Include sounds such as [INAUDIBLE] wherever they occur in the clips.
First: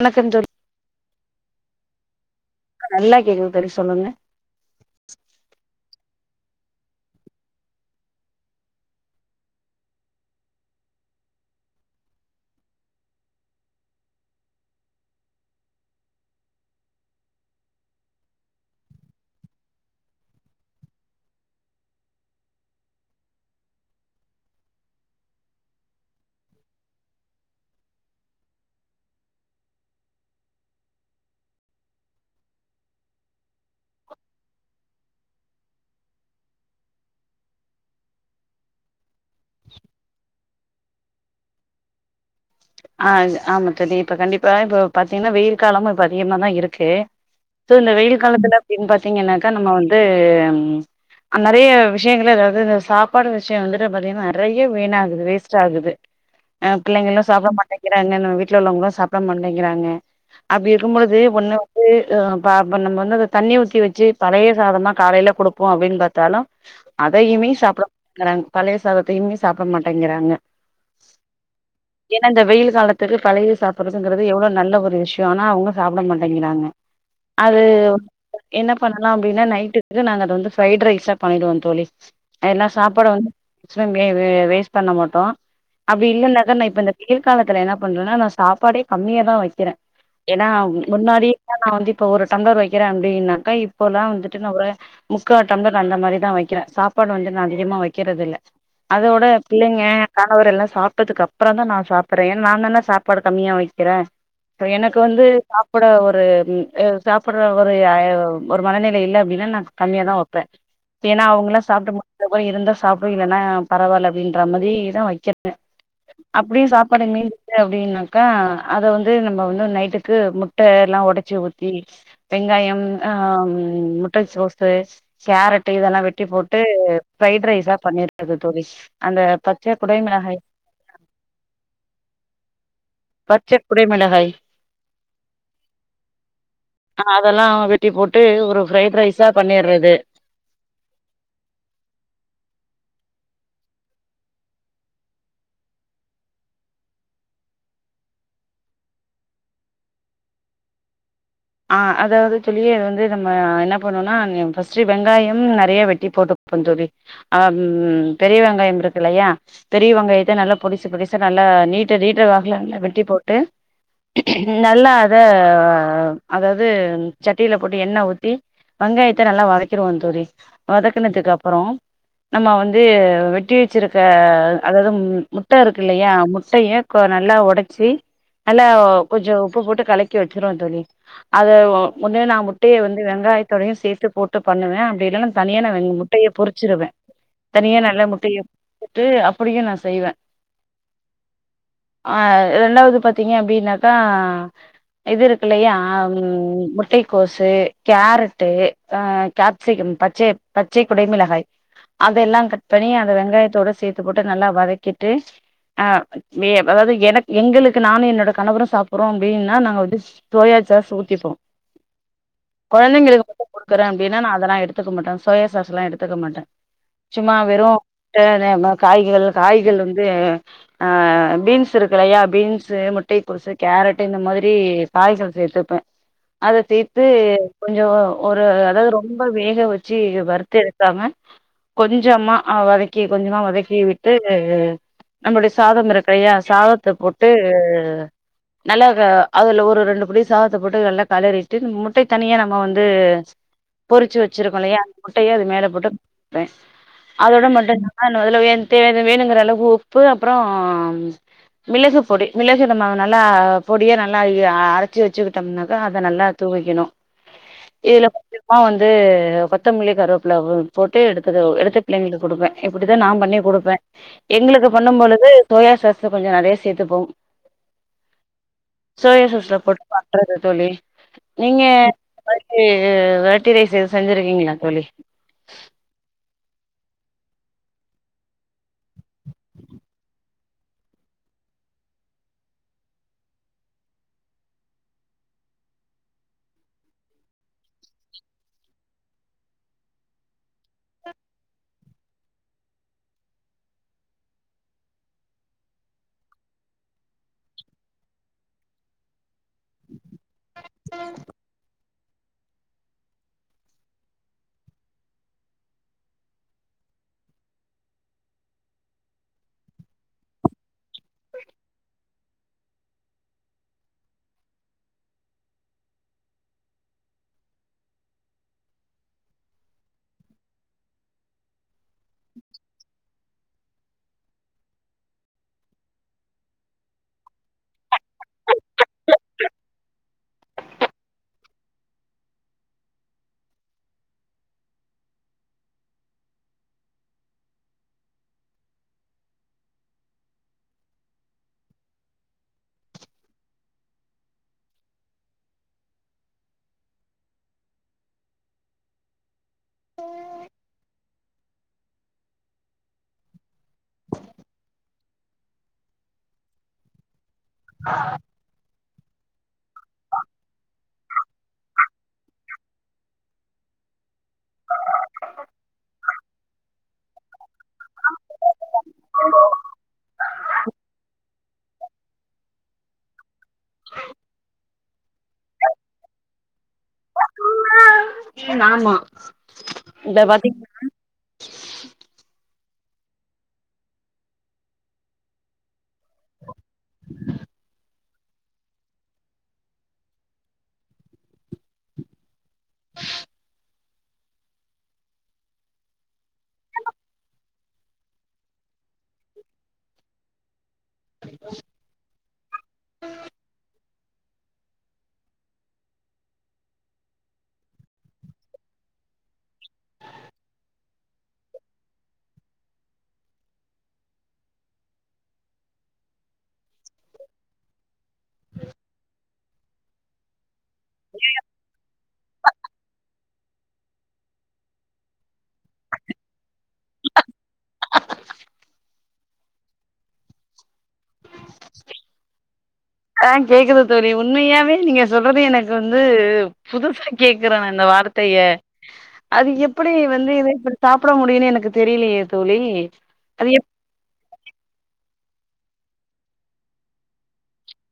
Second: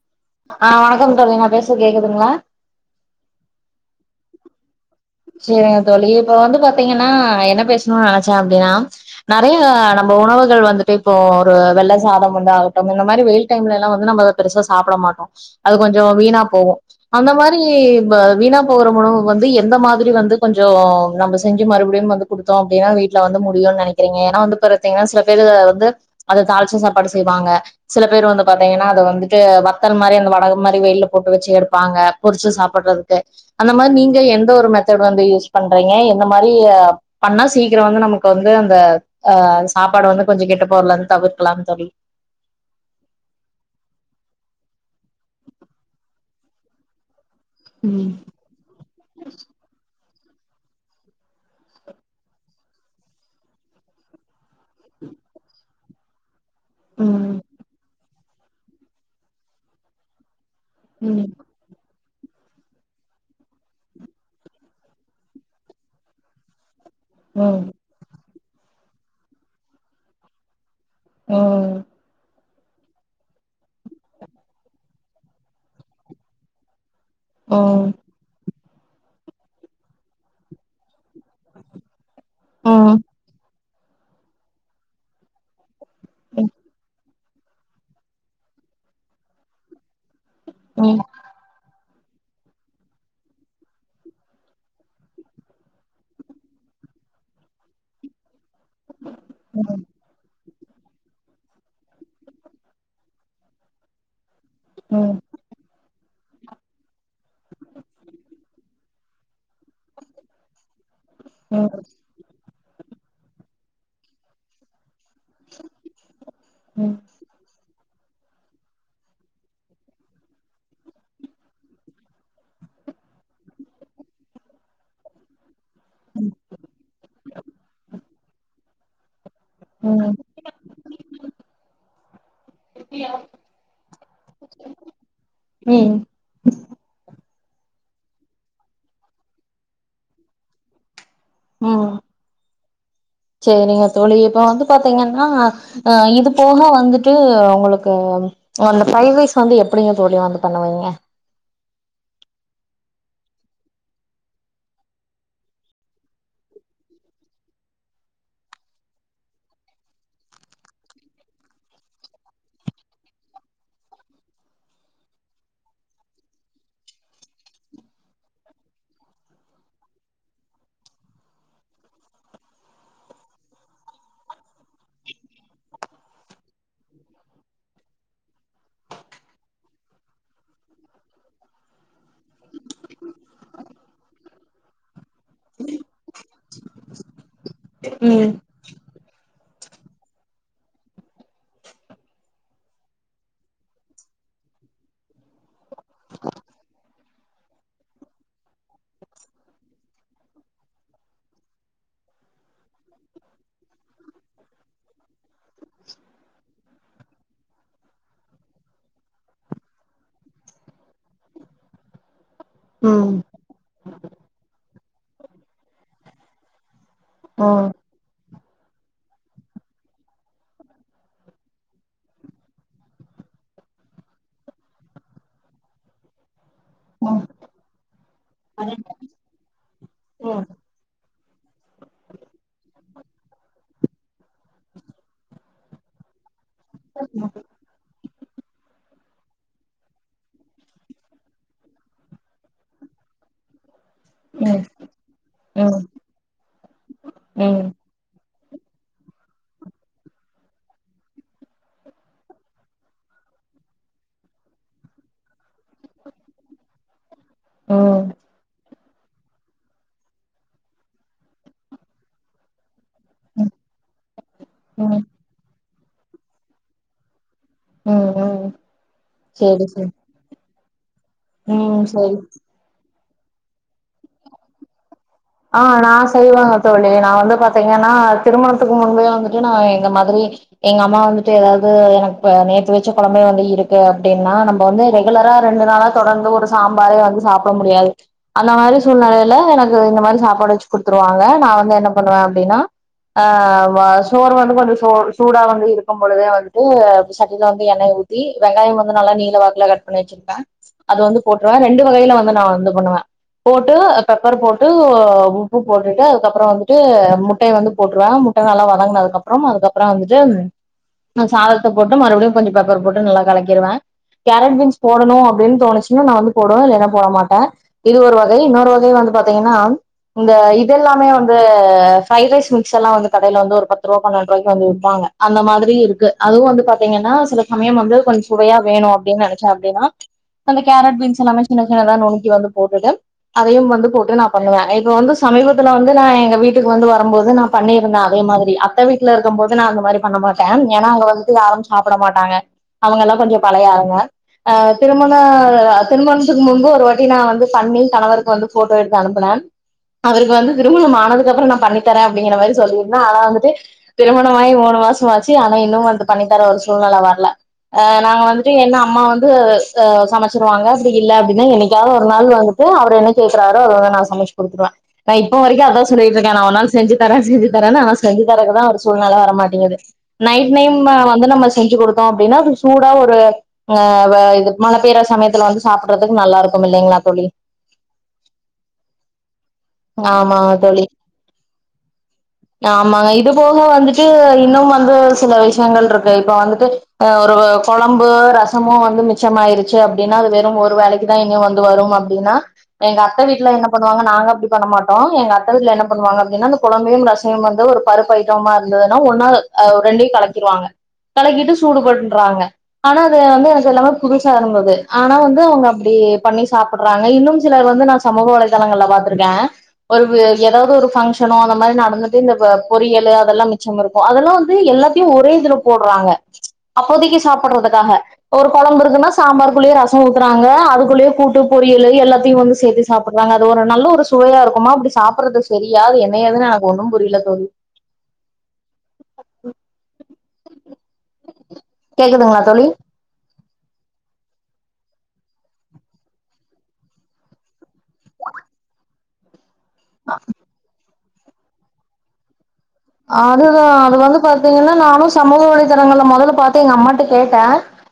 வணக்கம் தோழி ஆ வணக்கம் தோழி நா பேஸ்றது கேக்குதுங்ளா நல்லா கேக்குது தோழி சொல்லுங்க சரிங்க தோழி இப்ப வந்து பாத்தீங்கன்னா என்ன பேசணு நனச்சே அப்டின்னா நெறைய நம்ம உணவுகள் வந்துட்டு இப்போ ஒரு வெள்ள சாதம் வந்து ஆகட்டு இந்த மாதிரி வெயில் டைம்லல்லா வந்து நம்ம பெருசா சாப்ட மாட்டோ அது கொஞ்ச வீணா போகு அந்த மாரி வீணா போகுற உணவுக்கு வந்து எந்த மாதி வந்து கொஞ்ச நம்ம செஞ்ச மறுபடியு வந்து கொடுத்தோ அப்டீன்னா வீட்ல வந்து முடியும்னு நெனக்கிறீங்க ஏன்னா வந்து பாத்தீங்னா சில பேரு வந்து அத தாளிச்ச சாப்பாடு செய்வாங்க சில பேர் வந்து பாத்தீங்கன்னா அத வந்துட்டு வத்தல் மாரி அந்த வடகம் மாரி வெயில்ல போட்டு வச்சு எடுப்பாங்க பொறிச்சு சாப்புட்றக்கு அந்த மாரி நீங்க எந்த ஒரு மெத்தட் இத வந்து யூஸ் பண்றீங்க என்ன மாரி பண்ணா சீக்ரொ வந்து நமக்கு வந்து அந்த ஆ சாப்பாடு வந்து கொஞ்ச கெட்டு போரலந்து தவிர்க்கலா தோழி ஆ ஆமா தோழி இப்போ கண்டிப்பா இப்போ பாத்தீங்கன்னா வெயில் காலமு இப்போ அதிகமாக தா இருக்கு இதுல இந்த ம் வெயில் காலத்துல அப்டின்னு பாத்தீங்கன்னாக்கா நம்ம வந்து நறைய விஷயங்கள் அதாவது இந்த சாப்பாடு விஷயோ வந்துட்டு பாத்தீங்கன்னா நெறைய வீண் ஆகுது வேஸ்ட் ஆகுது [INAUDIBLE] பிள்ளைங்களா ம் சாப்பிட மாட்டேங்கிறாங்க நம்ம வீட்ல உள்ளவங்களா சாப்பிட மாட்டேங்கிறாங்க அப்டியிருக்கு ம் [UNINTELLIGIBLE] நம்ம வந்து அத தண்ணி ஊத்தி வச்சு பழைய சாதமா காலையில கொடுப்போ அப்டின்னு பாத்தாலு [INAUDIBLE] அதையுமே ம் சாப்பிட மாட்டாங்கிறாங்க பழைய சாதத்தயுமே சாப்பிட மாட்டேங்கிறாங்க ம் ஏன்னா அந்த வெயில் காலத்துக்கு பழைய சாப்பிடுறதுங்கிறது எவ்ளோ நல்ல ஒரு விஷ்யோ ஆனா அவங்க சாப்பிட மாட்டேங்கிறாங்க ம் அது ம் என்ன பண்ணலா அப்டின்னா நைட்டுக்கு நாங்க அத வந்து ஃப்ரைட் ரைஸா பண்ணிடுவோ தோழி அது எல்லா ம் சாப்பாடு வந்து வே வே வேஸ்ட் பண்ண மாட்டோ அப்டி இல்லன்னாக்க நா இப்ப இந்த காலத்துல என்ன பண்றேன்னா நா சாப்பாடே கம்மியா தா வைக்கிறே ஏன்னா ம் ம் முன்னாடி நா வந்து இப்ப ஒரு டம்ளர் வைக்கிறே அப்டின்னாக்கா இப்போ எல்லா வந்துட்டு நா ஒரு முக்கா டம்ளர் அந்தமாரி தா வைக்கிற சாப்பாடு வந்து நா அதிகமா வைக்கிறது இல்ல அதோட பிள்ளைங்க கணவர் எல்லா சாப்பிட்டதுக்கு அப்றோ தா நா சாப் றே நா தான சாப்பாடு கம்மியா வைக்கிறே எனக்கு ம் வந்து சாப் நம்மகூட ஒரு சாப்பிடுற ஒரு ஒரு மனநிலை இல்ல அப்டின்னா நா கம்மியா தா வைப்பே ஏன்னா அவங்க எல்லா சாப்பிட்டு முடிச் இருந்தா சாப்பிடு இல்லன்னா பெரவாயில்ல அப்டியின்ற மாதிரிதா வைக்கிறே அப்டியு ம் சாப்பாடு மீந்துச்சுனா அப்டின்னாக்கா அத வந்து நம்ம வந்து நைட்டுக்கு முட்ட எல்லா ஒடச்சு ஊத்தி வெங்காயம் ஆ முட்டைகோஸ் கேரட் இது எல்லா வெட்டி போட்டு பிரரைட் ரைஸா பண்ணிருது தோழி அந்த பத் பச்சை ம் குடைமெளகாய் பச்சை குடைமெளகாய் ம் ஆ அது எல்லா வெட்டி போட்டு ஒரு ஃப்ரைட் ரைஸா பண்ணிறது ம் சேரிங்க தோழி இப்ப வந்து பாத்தீங்கன்னா அ இது போக வந்துட்டு உங்களுக்கு அந்த பைவ் ரைஸ் வந்து எப்படிங்க தோழி வந்து பண்ணுவீங்க ஆ அதாவது தோழி அது வந்து நம்ம என்ன பண்ணோம்னா ஃபர்ஸ்ட்டு வெங்காயம் நெறைய வெட்டி போட்டுப்போ தோழி அது பெரிய வெங்காயம் இருக்கு இல்லையா பெரியவெங்காயத்த நல்லா பொடிசு பொடிசா நல்லா நீட்ட நீட்ட வக்குல நல்லா வெட்டி போட்டு நல்லா அத அதாவது சட்டில போட்டு எண்ணெ ஊத்தி வெங்காயத்த நல்லா வதக்கிருவோ தோழி வதக்குனதுக்கு அப்பறோ நம்ம வந்து வெட்டி வச்சிருக்க அதாவது முட்டை இருக்கு இல்லையா முட்டையா நல்லா ஒடைச்சு நல்லா கொஞ்சோ உப்பு போட்டு கலக்கி வச்சுருவோ தோழி அத ஒன்னு நா முட்டைய வந்து வெங்காயத்தோடயு சேத்து போட்டு பண்ணுவே அப்டி இல்ல நா தனியா நா முட்டைய பொரிச்சிருவே தனியா நல்ல ம் முட்டைய போட்டு அப்டியு நா செய்வே ஆ இண்டாவது பாத்தீங்க அப்படின்னாக்கா இது இருக்கு இல்லையா ஆ முட்டைக்கோசு கேரட்டு அ கேப்சிகம் பச்சை பச்சை குடை மிளகாய் அதெல்லாம் கட் பண்ணி அதை வெங்காயத்தோடு சேர்த்து போட்டு நல்லா வதக்கிட்டு அ வே அதாவது எனக் எங்களுக்கு நானும் என்னோட கணவரும் சாப்டுறோம் அப்டின்னா நாங்க வந்து சோயா சாஸ் ஊதிப்போம் ம் குழந்தைங்களுக்கு மட்டு குடுக்குறேன் அப்டின்னா நான் அதெல்லாம் எடுத்துக்க மாட்டேன் சோயா சாஸ் எல்லாம் எடுத்துக்க மாட்டேன் சும்மா ம் வெறும் ட னனு காய்கள் காய்கள் வந்து ஆ பீன்ஸ் இருக்கு இல்லையா பீன்ஸ் முட்டை கோசு கேரட் இந்த மாரி காய்கள் சேத்துப்ப அதை தேர்த்து ம் கொஞ்சம் ஒரு அதாவது ரொம்ப வேக வச்சு வருத்து எடுக்காம கொஞ்சமா ஆ வதக்கி கொஞ்சமா வதக்கி விட்டு வே நம்முடைய சாதம் இருக்கையா சாதத்தை போட்டு நல்லா ஆ அதுல ஒரு ரெண்டு புடி சாதத்தை போட்டு நல்லா கலறிட்டு இந்த முட்டை தனியா நம்ம வந்து பொறிச்சு வச்சிருக்கோம் ம் இல்லையான் அந்த முட்டையே அது மேல ம் போட்டுப்பேன் அதோட ம் மட்டும் நாணும் அதுல வேனுன்டே வேணுங்கிற அளவுக்கு உப்பு அப்பறோம் மிளகு பொடி மிளகு நம்ம நல்லா பொடியா நல்லா அர ச்சி வச்சக்கிட்டோம்னாக்கா அத நல்லா தூவிக்கணும் ம் கோவம் வந்து கொத்தமல்லி கருவேப்பிள்ள போட்டு எடுத்தது எடுத்த பிள்ளைங்களுக்கு கொடுப்பேன் இப்டித்தான் நான் பண்ணி குடுப்பேன் எங்களுக்கு பண்ணும் ம் பொழுது சோயா சாஸ் கொஞ்சே நறையா சேர்த்துப்போம் ம் ம் சோயா சாஸ்ல சேரி போட்டு சேரி பண்றது தோழி நீங்க ம் சேரி ஏ வெரைட்டி ரைஸ் எது செஞ்சிருக்கீங்களா தோழி ஆ‌ நான் செய்வங்க தோழி நான் வந்து பாத்தீங்கன்னா திருமணத்துக்கு முன்பே வந்துட்டு நான் எங்க மதர் இன் எங்க அம்மா வந்துட்டு ஏதாவது எனக்கு நேத்து வச்சு குழம்பை வந்து இருக்கு அப்டின்னா நம்ம வந்து ரெகுலரா ரெண்டு நாளா தொடர்ந்து ஒரு சாம்பாரே வந்து சாப்பிட முடியாது அந்த மாரி சூழ்நிலையில எனக்கு இந்த மாரி சாப்பாடு வச்சு குடுத்துருவாங்க நான் வந்து என்ன பண்ணுவேன் அப்டின்னா ஆ வா சோறு வந்து கொஞ்சம் சோ சூடா வந்து இருக்கும் பொழுதே வந்துட்டு சட்டில வந்து எண்ணய் ஊத் த்தி வெங்காயம் வந்து நல்லா நீல வாக்குவ கட் பண்ணி வச்சிருக்கேன் அது வந்து போட்டுவேன் ரெண்டு கைல வந்து நான் வந்து பண்ணுவேன் போட்டு பெப்பர் போட்டு உப்பு போட்டுட்டு அதுக்கப்பறம் வந்துட்டு முட்டை வந்து போட்டுருவேன் முட்டை நல்லா வதங்கன அதுக்கப் ஆமா அதுகப்பறம் வந்துட்டு சாதத்தை போட்டு மறுபடியும் கொஞ்சம் பேப்பர் போட்டு நல்லா கலக்கிருவேன் கேரட் பீன்ஸ் போடணும் அப்டின்னு தோனுச்சினா நான் வந்து போடுவேன் இல்லைன்னா போட மாட்டேன் இது ஒரு வகை இன்னொரு வகை வந்து பாத்தீங்கன்னா இந்த இதெல்லாமே வந்து ஃப்ரைட் ரைஸ் மிக்ஸ் எல்லாம் வந்து கடையில வந்து ஒரு பத்து ரூபா பன்னெண்டு ரூபாய்க்கு வந்து விப்பாங்க அந்த மாதிரி இருக்கு அதுவும் வந்து பாத்தீங்கன்னா சில சமயம் வந்து கொஞ்சம் சுவையா வேணும் அப்டின்னு நினச்சா அப்டின்னா அந்த கேரட் பீன்ஸ் எல்லாமே சின்ன சின்னதா நுணுக்கி வந்து போட்டுட்டு அதையும் வந்து போட்டு நா பண்ணுவேன் இப்ப வந்து சமீபத்துல வந்து நான் எங்க வீட்டுக்கு வந்து வரும்போது நான் பண்ணியிருந்தேன் அதே மாதிரி அப்பா வீட்ல இருக்கும் போது நான் அந்த மாரி பண்ண மாட்டேன் ஏன்னா அங்க வந்துட்டு யாரும் சாப்பிட மாட்டாங்க அவங்க எல்லாம் கொஞ்சம் பழையாழுங்க ஆ திருமண திருமணத்துக்கு முன்பு ஒரு வாட்டி நான் வந்து பண்ணி கணவருக்கு வந்து போட்டோ எடுத் அனுப்பனான் அவருக்கு வந்து திருமணம் ஆனதுக் அப்பறம் நான் பண்ணித்தரேன் அப்டிங்கிற மாரி சொல்லிருந்த ஆனா வந்துட்டு திருமணமாயி மூணு மாசம் ஆச்சு ஆனா இன்னும் வந்து பண்ணி தர ஒரு சூழ்நிலை வரல ஆ நாங்க வந்து கீழ என்ன அம்மா வந்து ஆ சமைச்சிருவாங்க அப்டி இல்லை அப்டின்னா என்னைக்காவது ஒரு நாள் வந்துட்டு அவர் என்ன கேக்குறாரு அதான் நான் சமைச்சு குடுத்துருவேன் நான் இப்போ வரைக்கும் அதான் சொல்லிட்டு இருக்கேன் நா ஒரு நாள் செஞ்சி தர செஞ்சி தர ஆ செஞ்சி தரக்குதா ஒரு சூழ்நில வர மாட்டேங்கிது நைட் நைம் வந்து நம்ப செஞ்சி குடுத்தோ அப்டின்னா அது சூடா ஒரு அ வ இது மழ பெய்யிற சமயத்துல வந்து சாப்புறதுக்கு நல்லா இருக்கு மில்வைங்ளா தோழி ஆமா இந்த ஆமாங்க பாத்தீங் தோழி ஆமாங்க இது போக வந்துட்டு இன்னும் வந்து சில விஷயங்கள் இருக்கு இப்ப வந்துட்டு ஒரு குழம்பு ரசமு வந்து மிச்சமாயிருச்சி அப்டின்னா அது வெறும் ஒரு வேலைக் நாஇனியு வந்து வரும் அப்டின்னா எங்க அக் அத்த வீட்டுல என்ன பண்ணுவாங்க நாங்க அப்டி பண்ணமாட்டோ எங்க அத்த வீட்ல என்ன பண்ணுவாங்க அப்டின்னா அந்த கொழம்பையு ரசயும் வந்து ஒரு பருப்பு ஐட்டமுமா இருந்ததுன்னா ஒன்னா ரெண்டையும் கலக்கிடுவாங்க கலக்கிட்டு சூடு பன்றாங்க ஆனா அது வந்து எனக் எல்லாமே புதுசா இருந்தது ஆனா வந்து அவங்க அப்டி பண்ணி சாப்பட்றாங்க இன்னும் சிலர் வந்து நா சமூக வலைதளங்கள்ல பாத்திருக்க ஒரு ஏதாது ஒரு ஃபங்க்ஷனோ அந்த மாரி நடந்துட்டு இந்த பொறியல் அதெல்லா மிச்சம் இருக்கு அதெல்லா வந்து எல்லாத்தையு ஒரே இதுல போட்றாங்க அப்போதைக்கு சாப்பட்றதுக்காக ஒரு கொழம்பு இருக்குன்னா சாம்பாருக்குள்ளேயே ரசம் ஊக்குறாங்க அதுக்குள்ளயே கூட்டு பொரியல் எல்லாத்தையு வந்து சேத்துஸ் சாப்பட்றாங்க அது ஒரு நல்ல ஒரு சுவையா இருக்குமா அப்டி சாப்பட்றது சரியா என்ன ஏதுன் எனக் ஒண்ணு புரியல தோழி கேக்குதுங்ளா தோழி ஆ கேக்குது தோழி உண்மையாவே நீங்க சொல்றது எனக்கு வந்து புதுசா கேக்குற இந்த வார்த்தைய அது எப் எப்டி வந்து இத இப்டி சாப்பட முடியுன் எனக்கு தெரியலயே தோழி அதுதா அது வந்து பாத்தீங்கனா நானு சமூக வலைதளங்கள்ல மொதல்ல பாத்து எங்க அம்மாட்ட கேட்ட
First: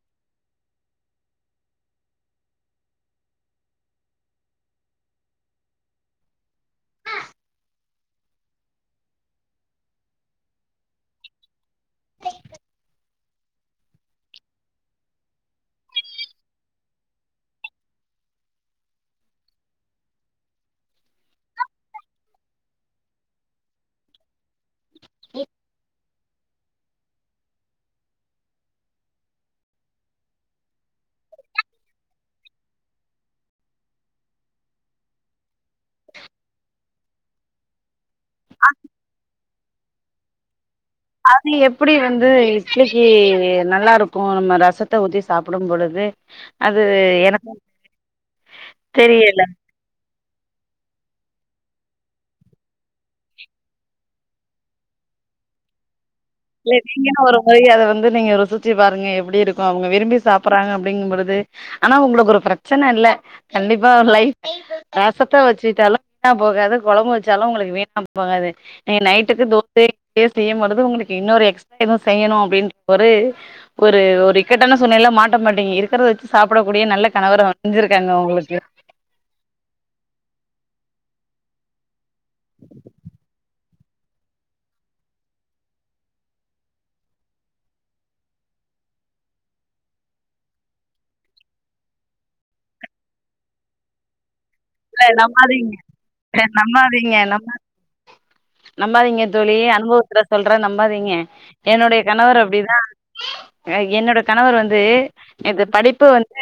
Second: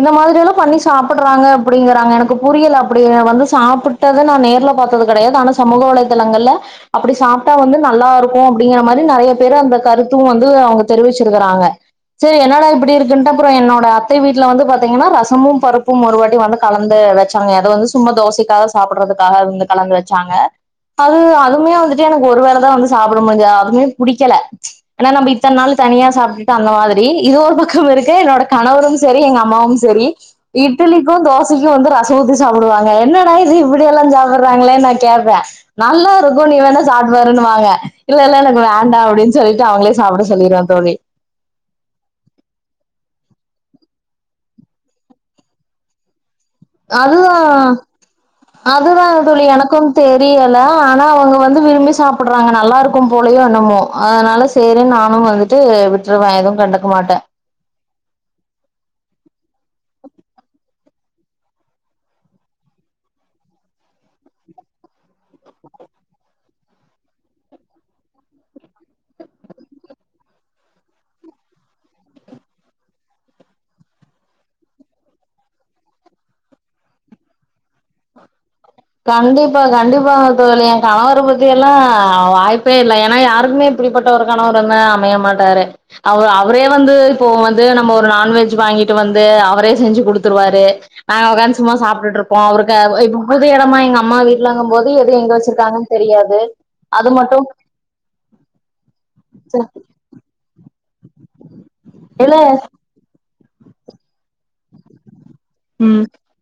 இந்த மாரி எல்லா பண்ணி சாப்பட்றாங்க அப்டிங்கறாங்க எனக்கு புரியல அப்டின வந்து சாப்புட் ட்டது நா நேர்ல பாத்தது கடையாது ஆனா சமூக வலைதளங்கள்ல அப்டி சாப்டா வந்து நல்லா இருக்கு அப்டிங்கிற மாரி நறைய பேர் அந்த கருத்து வந்து அவங்க தெரிவிச்சிருக்கறாங்க சே என்னடா இப்டி இருக்குன்டு அப்பற என்னோட அத்தை வீட்ல வந்து பாத்தீங்கனா ரசமும் பருப்பு ஒருவாட்டி வந்து கலந்து வச்சாங்க எத வந்து சும்மா தோசைக்காக சாப்படறதுக்காக வந்து கலந்து வச்சாங்க அது அதுவுமே வந்துட்டு எனக் ஒரு வேளதா வந்து சாப்பட முடிஞ்சது அதுவுமே ப புடிக்கல ஏனா நம்ப இத்தன் நாள் தனியா சாப்ட்டுட்டு அந்த மாரி இது ஒரு பக்கம் இருக்க என்னோட கணவரும் செரி எங்க அம்மாவும் செரி இட்டலிக்கு தோசைக்கு வந்து ரச ஊத்தி சாப்புடுவாங்க என்னடா இது இப்டியெல்லா சாப்பட்டுறாங்ளே நா கேப்ப நல்லா இருக்கு நீ வேணா சாப்ட்டுபாருன்வாங்க இல்லல்ல எனக் வேண்டா அப்டின் சொல்லிட்டு அவங்ளே சாப்பட சொல்லிருவ தோழி அது எப்டி வந்து இட்லிக்கு நல்லா இருக்கு நம்ம ரசத்த ஊத்தி சாப்படும் பொழுது அது அதுதா எனக்கு அதுதா தெரியல தோழி எனக்கும் தெரியல ஆனா அவங்க வந்து விரும்பி சாப்பட்றாங்க நல்லா இருக்கு போலயோ என்னமோ அதனால சேரி நானு வந்துட்டு விட்ருவ இல்ல நீங்கன்ன வரும் பொதய அத வந்து நீங்க ருசிச்சு பாருங்க எப்டி இருக்கு அவங்க விரும்பி சாப்பட்றாங்க அப்டிங்பொழுது ஆனா உங்களுக் ஒரு பிரச்சன இல்ல கண்டிப்பா லைப் ரசத்த வச்சிட்டாலு வீணா போகாது கொழம்பு வச்சாலு உங்களுக் வீணா போகாது நைட்டுக்கு தோசயோ இட்லியோ செய்யுபொழுது உங்களுக்கு இன்னொரு எக்டா எதுவு செய்யணுட் ஒரு ஒரு ஒரு இக்கட்டான சூழ்நில மாட்ட மாட்டீங்க இருக்கிறத வச்சி சாப்படக் கூடிய நல்ல கணவர அமஞ்சிருக்காங்க உங்ளுக்கு கண்டிப்பா கண்டிப்பாங்க தோழி என் கணவர பத்தி எல்லா வாய்ப்பே இல்ல ஏனா யாருக்குமே இப்டி பட்ட ஒரு கணவர் வந்து அமைய மாட்டாரு அவ அவரே வந்து இப்போ வந்து நம்ப ஒரு நான்வெஜ் வாங்கிட்டு வந்து அவரே செஞ்சு கொடுத்துருவாரு அ காந்த் சும்மா சாப்ட்டுட்டு இருப்போம் அவருக் அ இப்ப புது எடமா எங்க அம்மா வீட் ங்கும் போது இல்ல எது எங்க நம்பாதீங்க வச்சிருக்காங்கன் தெரியாது அது நம்பாதீங்க மட்டும் நம் நம்பாதீங்க தோழி அனுபவ பட் சொல்ற நம்பாதீங்க என்னோடைய இல்ல கணவர் அப்டிதா என்னோட கணவர் வந்து இது ம் படிப்பு வந்து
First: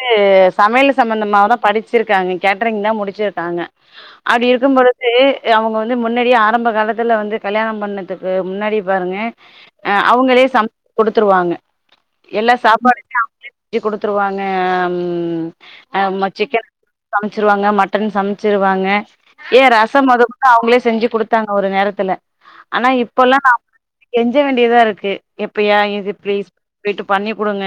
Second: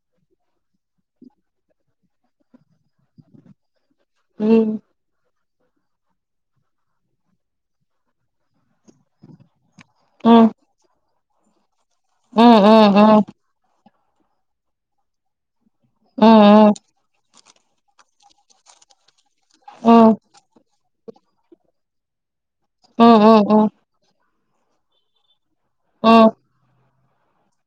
சமையல் சம்மந்தமா தா படிச்சிருக்காங்க கேட்டரிங் தா முடிச் சிருக்காங்க அப்டி இருக்கு ம் போது தே அவ்ங்க வந்து முன்னாடியே ஆரம்ப காலத்துல வந்து கல்யாணம் பண்ணதுக்கு முன்னாடியே பாருங்க ஆ அவுங்களே ம் சம் குடுத்துருவாங்க எல்லா ம் ம் சாப்பாடுமே ம் அவ்ங்களே ஞ்சி குடுத்ருவாங்க ஆ ம் ஆ ம சிக்கன் ம் சமைச்ருவாங்க மட் டன் சம்ச்ருவாங்க ஏ ம் ரசம் ம் மொதகொண்டு அவ்ங்ளே செஞ்சு குடுத்தாங்க ஒரு நேரத்துல ஆனா ம் இப்பொலா நா ம் வந்து கெஞ்ச வேண்டியதாருக்கு எப்பியா இது ம் ப்ளீஸ் பேய்ட்டு பண்ணி குடுங்க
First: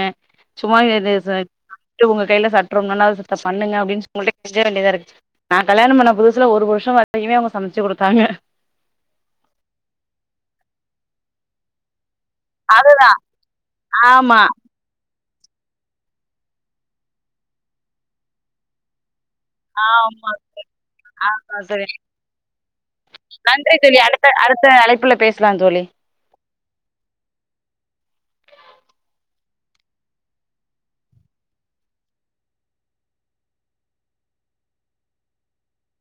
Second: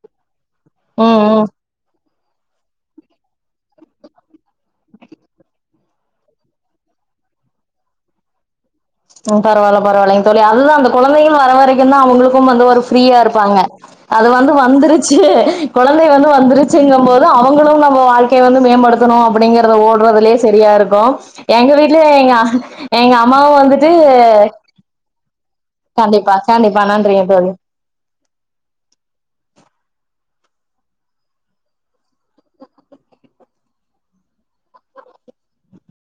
சும்மா [UNINTELLIGIBLE] ரி ம் ச ம் ட்டு உங்க கைல சட்றும்மன்னா அத செத்த பண்ணுங்க அப்டின் உங்குள்ட கெஞ்ச வேண்டியதாருக் நா கல்யாண பண்ண புதுசுல ஒரு வர்ஷ்ம் வரகிமே அவ்ங்க சமச்சி குடுத்தாங்க பரவால பரவாலயங் தோழி அதுதா அந்த கொழந்தைகள் வர வரக்கிதா அவ்ங்ளுக் கும் வந்து ஒரு அது ஃப்ரீயாருப்பாங்க அது ஆமா வந்து வந்ரு ச்சு கொழந்தை வந்து வந்துருச்சுங்கம் போது அவங்களு அவ்ங்ளா அவ்ங்க வாழ்க்கைய வந்து மேம்படுத் துணு அப்டிங்றத ஆமா ஓட்றதுலே செரியாருக்கு ஆமா எங்க தோழி வீட்லே எங்க அ எங்க அம்மாவு நன்றி வந்துட் தோழி அடுத்த அடுத்த அழைப்புல பேஸ்லா தோழி கண்டிப்பா கண்டிப்பா நன்றியங் தோழி